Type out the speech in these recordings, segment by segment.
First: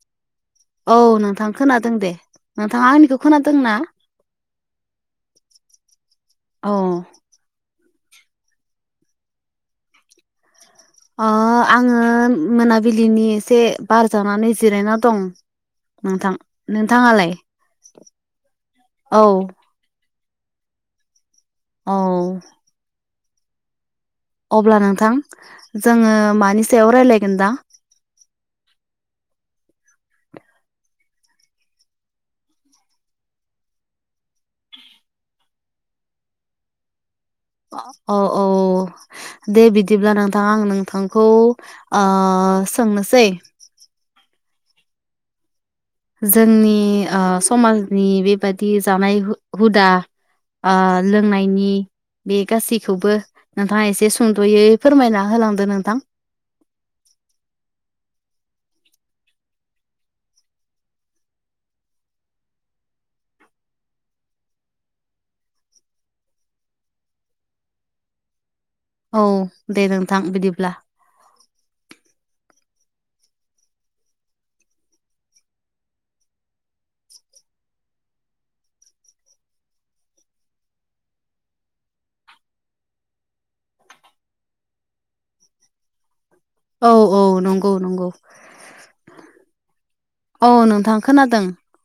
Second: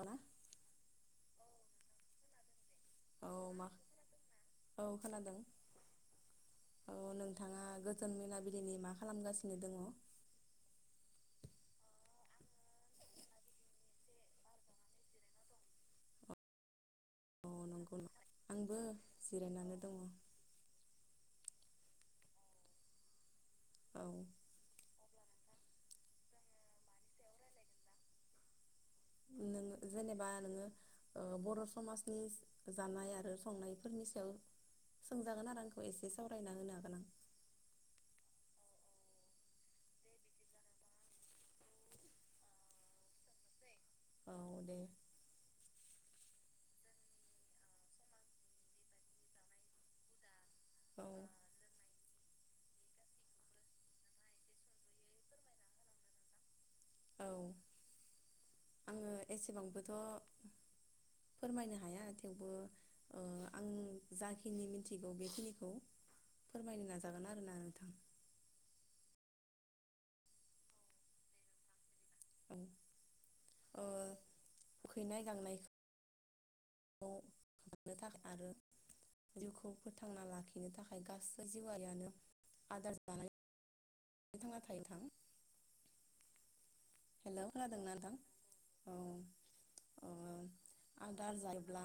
ना औ नोंथां खोनादों दे नोंथाङा आंनिखौ औ मा खोनादोंना औ खोनादों औ नोंथाङा गोजोन मोनाबिलिनि मा खालामगासिनो दङ ओ आङो मोनाबिलिनि एसे बार जानानै जिरायना दं नोंथां नोंथाङालाय औ आंबो औ जिरायनानै दङ अ अब्ला नोंथां जोङो मानि सायाव राज्लायगोन दा उ जेनेबा नोङो बर' समाजनि जानाय आरो संनायफोरनि सायाव सोंजागोन आरो आंखौ एसे सावरायना होनो हागोन आं औ औ दे बिदिब्ला नोंथां आं नोंथांखौ सोंनोसै औ दे जोंनि ओ समाजनि बेबादि जानाय हुदा ओ औ लोंनायनि बे गासैखौबो नोंथाङा एसे सुंद'यै फोरमायना होलांदो नोंथां औ आङो एसेबांबोथ' फोरमायनो हाया थेवबो आं जाखिनि मिथिगौ बेखिनिखौ फोरमायनो नाजागोन आरोना नोंथां औ दे नोंथां बिदिब्ला औ उखैनाय गांनाय खालामनो थाखाय आरो जिउखौ फोथांना लाखिनो थाखाय गासै जिउआरियानो आदार जानाय थ थाङा थायो थां औ औ नंगौ नंगौ औ ओ औ नोंथां आदार खोनादों जायोब्ला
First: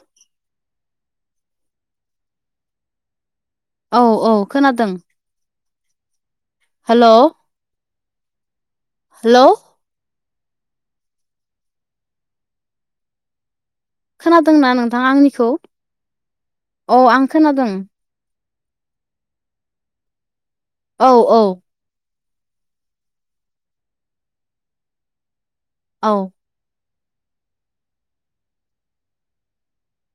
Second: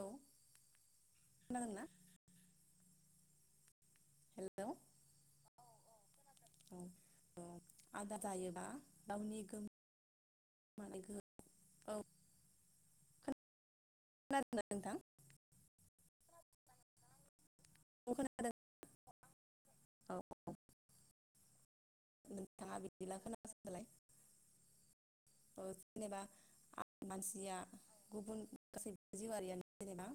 औ खोनादोंना औ औ हेलौ औ खोनादों हेल' औ आदार जायोबा गावनि माने औ खोनादोंना नोंथां आंनिखौ अ आं खोनादों। औ खोनादों औ औ औ नोंथाङा बिदिब्ला खोनासंदोलाय औ जेनेबा मानसिया गुबुन गासै जिउआरियानो जेनेबा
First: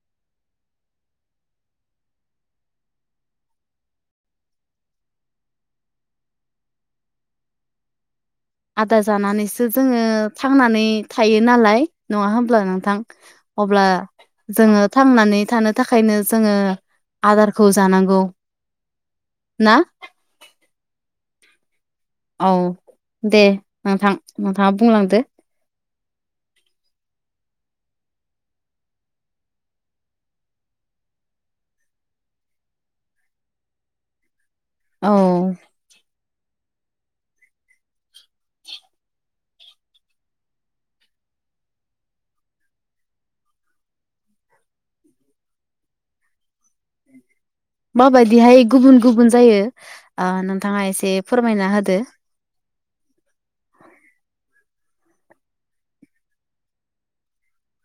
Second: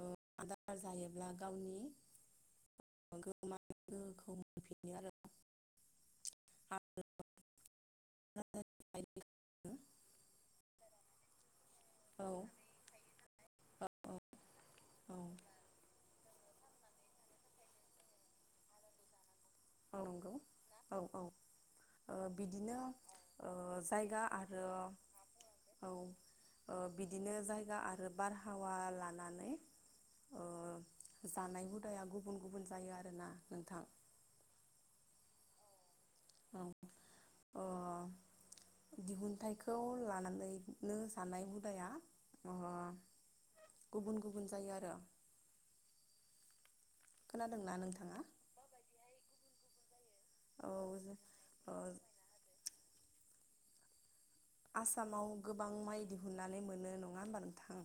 औ आदार जायोब्ला गावनि [unintelligible] गोहोखौ मोनफिनो आरो ना [inaudible] आदार जानानैसो जोङो थांनानै थायो नालाय औ नङा होमब्ला नोंथां अब्ला औ जोंङो औ थांनानै थानो थाखायनो जोंङो आदारखौ जानांगौ ना औ नंगौ औ औ ओ औ बिदिनो दे ओ नोंथां जायगा आरो नोंथाङा बुंलांदो औ ओ बिदिनो जायगा आरो बारहावा लानानै ओ जानाय हुदाया गुबुन गुबुन जायो आरोना नोंथां। औ औ अ दिहुनथाइखौ लानानैनो सानाय हुदाया अ गुबुन गुबुन जायो आरो खोनादोंना नोंथाङा माबायदिहाय गुबुन गुबुन जायो? ओ औ नोंथाङा एसे ओ फोरमायना होदो। आसामाव गोबां माइ दिहुननानै मोनो नङा होमबा नोंथां।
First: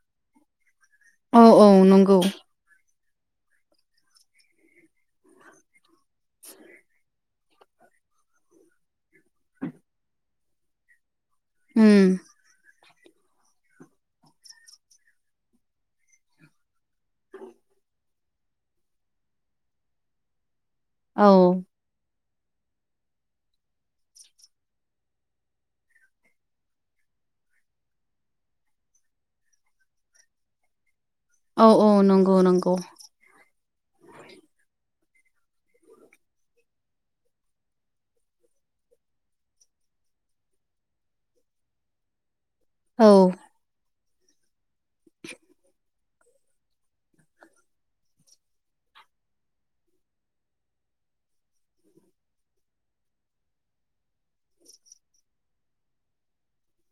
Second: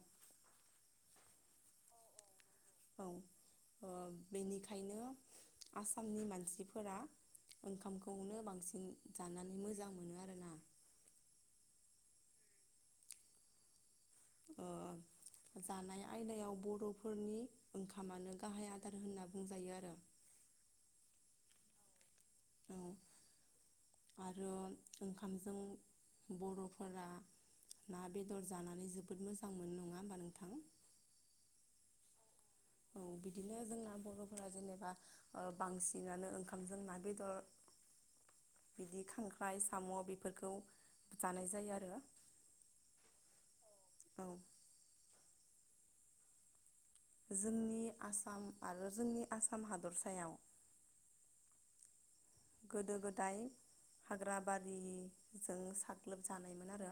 औ औ नंगौ औ बेनिखायनो आसामनि मानसिफोरा ओंखामखौनो बांसिन जानानै मोजां मोनो आरोना उम अ जानाय आयदायाव बर'फोरनि ओंखामानो गाहाय आदार होनना बुंजायो आरो [inaudible] औ औ आरो ओंखामजों बर'फोरा ना, बेदर जानानै जोबोद मोजां मोनो नङा होमबा नोंथां। औ औ नंगौ नंगौ औ बिदिनो जोंना बर'फोरा जेनेबा बांसिनानो ओंखामजों ना, बेदर बिदि खांख्राइ, साम' बेफोरखौ जानाय जायो आरो औ औ [inaudible] जोंनि आसाम आरो जोंनि आसाम हादरसायाव गोदो-गोदाय हाग्रा बारिजों साग्लोब जानायमोन आरो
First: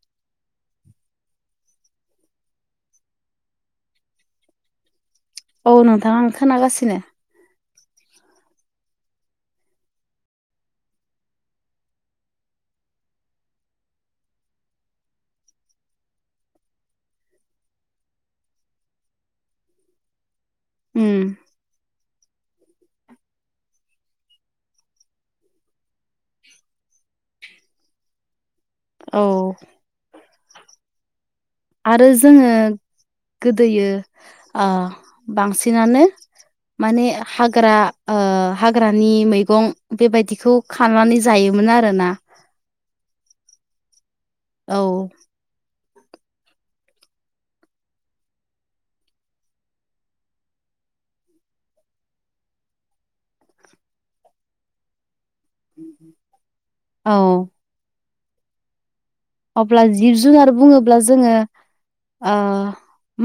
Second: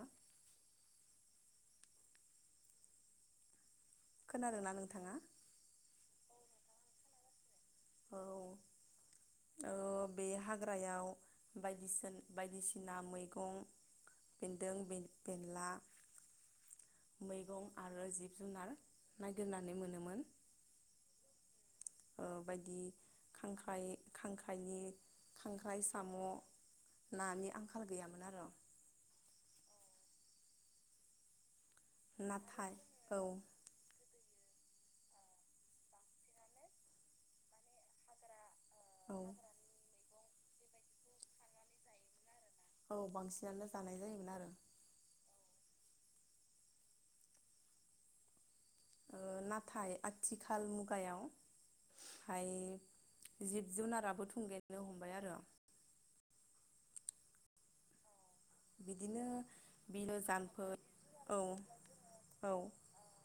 खोनादों ना नोंथाङा? औ नोंथाङा आं खोनागासिनो। औ बे हाग्रायाव बायदिसिना बायदिसिना मैगं बेन्दों बे बेनला मैगं आरो जिब जुनार नागिरनानै मोनोमोन उम बायदि खांख्राइ- खांख्राइनि खांख्राइ साम' नानि आंखाल गैयामोन आरो औ आरो जोंङो नाथाय औ गोदोयो बांसिनानो माने हाग्रा हाग्रानि औ मैगं बेबायदिखौ खानानै जायोमोन आरोना औ बांसिनानो जानाय जायोमोन आरो। औ नाथाय आथिखाल मुगायाव ओमफाय जिब जुनाराबो थुंगेयनो हमबाय आरो। औ बिदिनो अब्ला बिलो जिब जुनार जाम्फै बुङोब्ला जोङो औ ओ औ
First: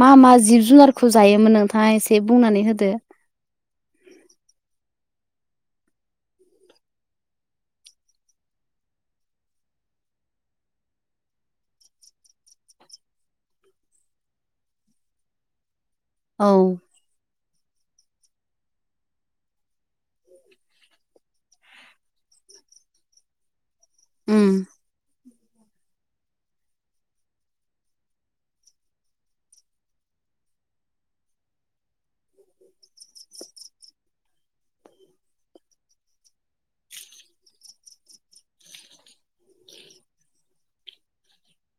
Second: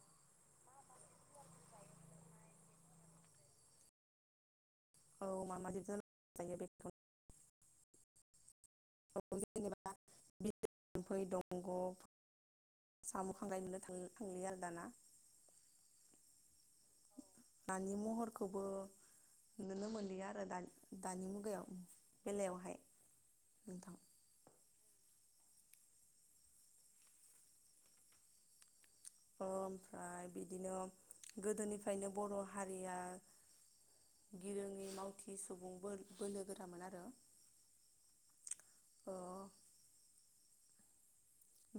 मा मा जिब जुनारखौ जायोमोन नोंथाङ एसे बुंनानै होदो औ माबादि जायो बेखौनो जेनेबा बिम्फै दंगब साम' खांखाय नुनो थांलि आरो दाना औ नानि महरखौबो नुनो मोनलिया आरो दानि मुगायाव बेलायावहाय नोंथां। उम ओमफ्राय बिदिनो गोदोनिफ्रायनो बर' हारिया गिरोङि मावथि सुबुं बोर बोलो गोरामोन आरो अ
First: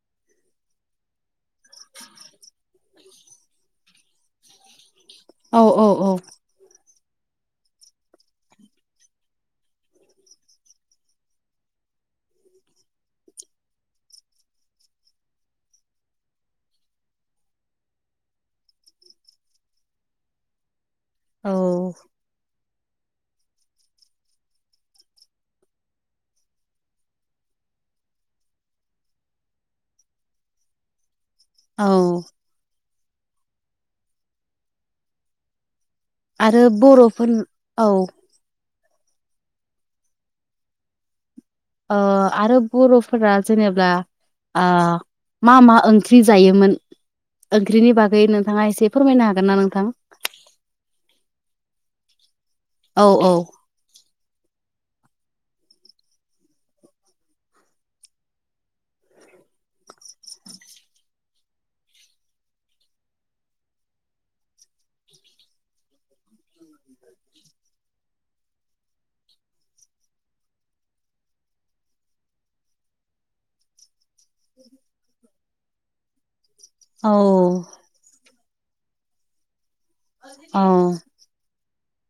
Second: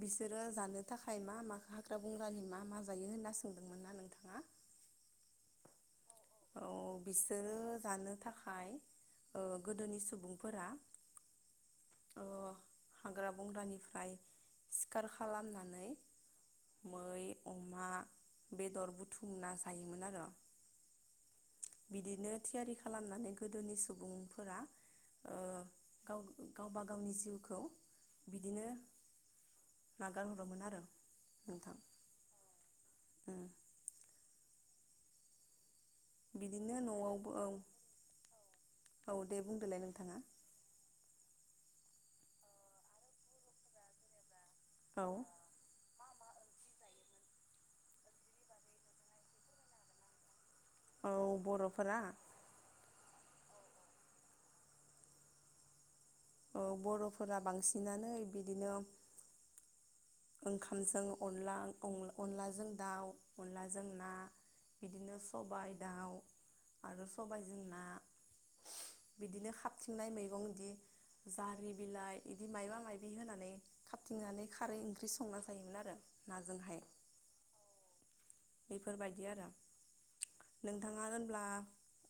बिसोरो जानो थाखाय मा मा हाग्रा बंग्रानि मा मा जायो होनना सोंदोंमोन ना नोंथाङा? [unintelligible] औ औ औ औ बिसोरो जानो थाखाय ओ गोदोनि सुबुंफोरा ओ हाग्रा बंग्रानिफ्राय सिखार खालामनानै मै अमा बेदर बुथुमना जायोमोन आरो। औ बिदिनो थियारि खालामनानै गोदोनि सुबुंफोरा ओ गाव गावबा गावनि जिउखौ बिदिनो नागारहरोमोन आरो नोंथां औ उम आरो बिदिनो न'आवबो बर'फोर औ औ दे बुंदोलाय नोंथाङा ओ आरो बर'फोरा जेनेबा ओ औ मा मा ओं ओंख्रि जायोमोन ओंख्रिनि बागै नोंथाङा एसे फोरमायनो हागोन ना नोंथां। औ बर'फोरा औ औ औ बर'फोरा बांसिनानो बिदिनो ओंखामजों अनला अनलाजों दाउ अनलाजों ना बिदिनो सबायाइ दाउ आरो सबायजों ना बिदिनो खाबथिंनाय मैगं बिदि जारि बिलाइ बिदि मायबा माइाबि होनानै थिंनानै खारै ओंख्रि संना जायोमोन आरो नाजोंहाय औ बेफोरबायदि आरो औ नोंथाङा होनब्ला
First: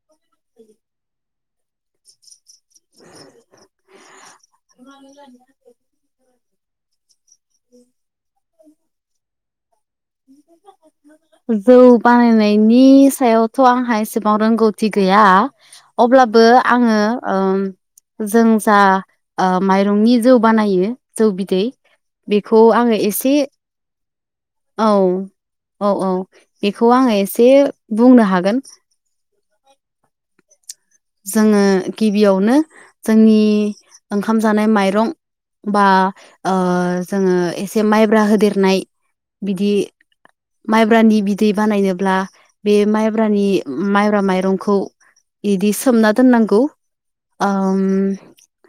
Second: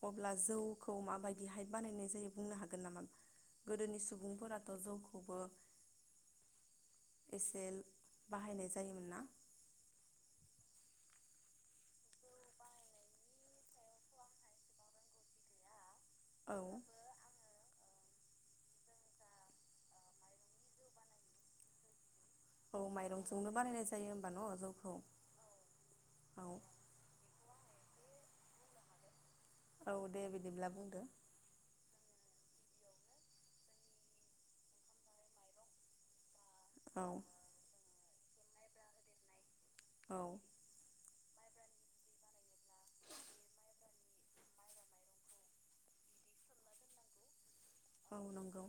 अब्ला जौखौ माबायदिहाय बानायनाय जायो। बुंनो हागोन नामा गोदोनि सुबुंफोराथ' जौखौबो एसे बाहायनाय जायोमोन ना। जौ बानायनायनि सायावथ' आंहा एसेबां रोंगौथि गै गैया अब्लाबो औ आङो ओ जों जा ओ माइरंनि जौ बानायो जौ बिदै बेखौ औ आङो एसे माइरंजोंनो बानायनाय जायो होमबा न' औ जौखौ औ औ बेखौ आङो एसे बुंनो हागोन। औ दे बिदिब्ला बुं जोङो गिबियावनो जोंनि ओंखाम जानाय माइरं बा ओ औ जोङो एसे माइब्रा होदेरनाय बिदि औ माइब्रानि बि दै बानायनोब्ला बे माइब्रानि माइब्रा माइरंखौ इदि स सोमना दोननांगौ ओम औ नंगौ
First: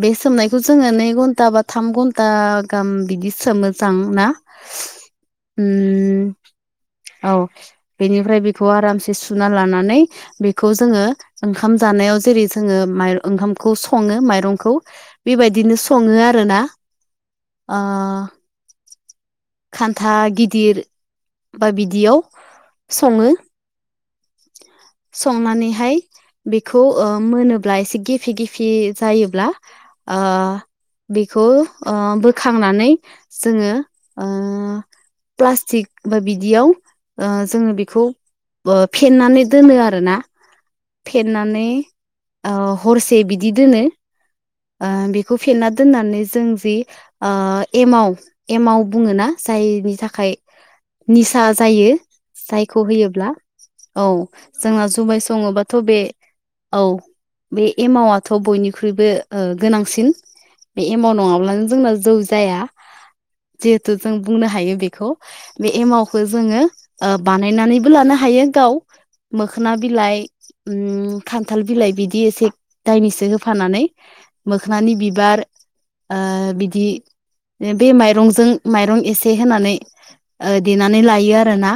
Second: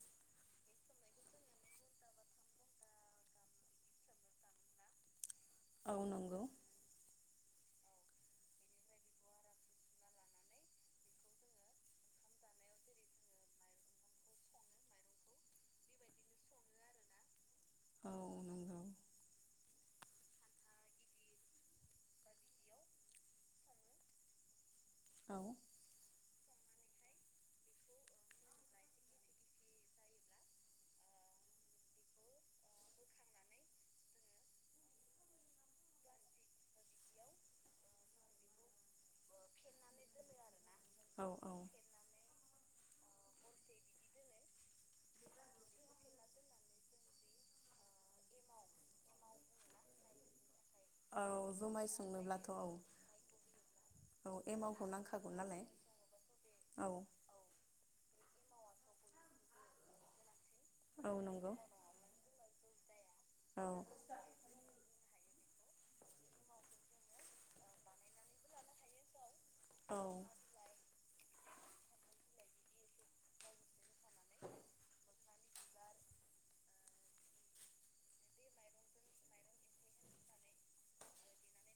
बे सोमनाय खौ जोङो नै घन्टा बा थाम घन्टा गाहाम बिदि सोमो जां ना? औ उम नंगौ। औ बेनिफ्राय बेखौ आरामसे सुना लानानै बेखौ जोङो ओंखाम जानायाव जेरै जोङो माइ ओंखामखौ सङो माइरंखौ बेबायदिनो सङो आरो। ना ओ औ नंगौ खान्था गिदिर बा बिदियाव सङो। औ संनानैहाय बेखौ मोनोब्ला एसे गेफि गेफि जायोब्ला ओ बेखौ ओ बोखांनानै जोङो प्लास्टिक बा बिदियाव ओ जोङो बेखौ फेन्नानै दोनो आर ना औ औ फेन्नानै हरसे बिदि दोनो। ओ बेखौ फेन्ना दोननानै जों जि एमाव एमाव बुङो ना जायनि थाखाय औ निसा जुमाय जायो संनोब्लाथ' औ जायखौ होयोब्ला। औ जोंहा एमावखौ जुमाय नांखागौ नालाय सङोबाथ' बे औ बे एमावआ थ' बयनिख्रुइबो गोनांसिन बे औ एमाउ नंगौ नङाब्लानो जोंना जौ जाया। औ जिहेथु जों बुंनो हायो बेखौ। बे एमावखौ जोङो बानायनानैबो लानो हायो गाव। मोखना औ बिलाइ खान्थाल बिलाइ बिदि एसे दायनैसो होफानानै। मोखोनानि बिबार ओ बिदि बे माइरंजों माइरं एसे होनानै देनानै लायो आरोना।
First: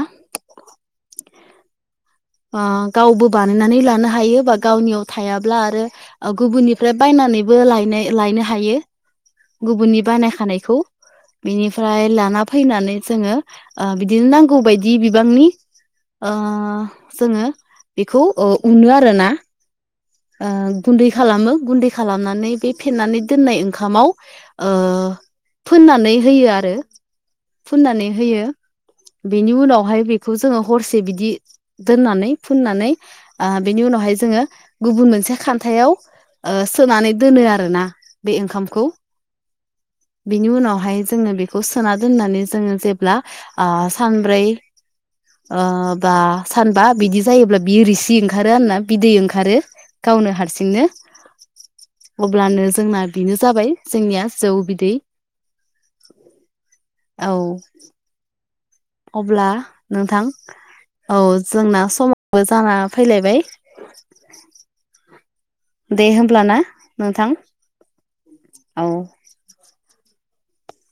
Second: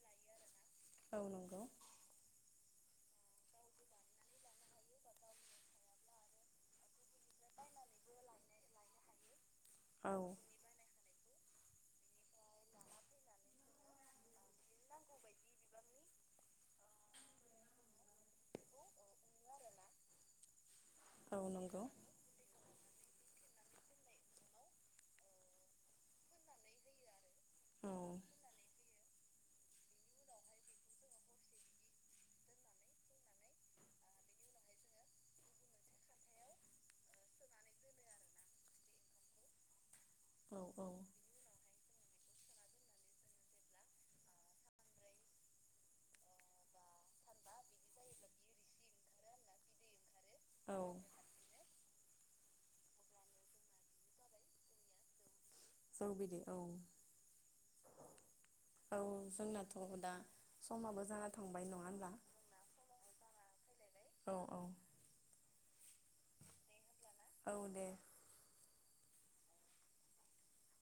औ नंगौ ओ गावबो बानायनानै लानो हायो बा गावनियाव थायाब्ला आरो गुबुननिफ्राय बायनानैबो लायनो लायनो हायो गुबुननि औ बानाय खानायखौ। बिनिफ्राय लाना फैनानै जोङो ओ बिदिनो नांगौ बायदि बिबांनि ओ जोङो बेखौ उनो आरोना। ओ गुन्दै औ खालामो नंगौ गुन्दै खालामनानै बे फेन्नानै दोननाय ओंखामाव फोननानै होयो आरो। औ फुननानै होयो। बेनि उनावहाय बेखौ जोङो हरसे बिदि दोननानै फुन्नानै ओ बेनि उनावहाय जोङो गुबुन मोनसे खान्थायाव ओ सोनानै दोनो आरो ना बे ओंखामखौ। [inaudible] बिनि औ औ उनावहाय जोंङो बेखौ सोना दोन्नानै जोङो जेब्ला ओ सानब्रै ओ बा सानबा बिदि जायोब्ला बियो रिसि ओंखारो आरोना बिदै ओंखारो। गावनो औ हारसिंनो। अब्लानो जोंना बेनो जाबाय जोंनिया जौ बिदै। जौ बिदै औ औ औ अब्ला जोंनाथ' दा नोंथां समाबो औ जाना थांबाय नङा जोंना होनब्ला? समाबो जाना फैलायबाय औ औ दे होमब्ला ना? औ दे। औ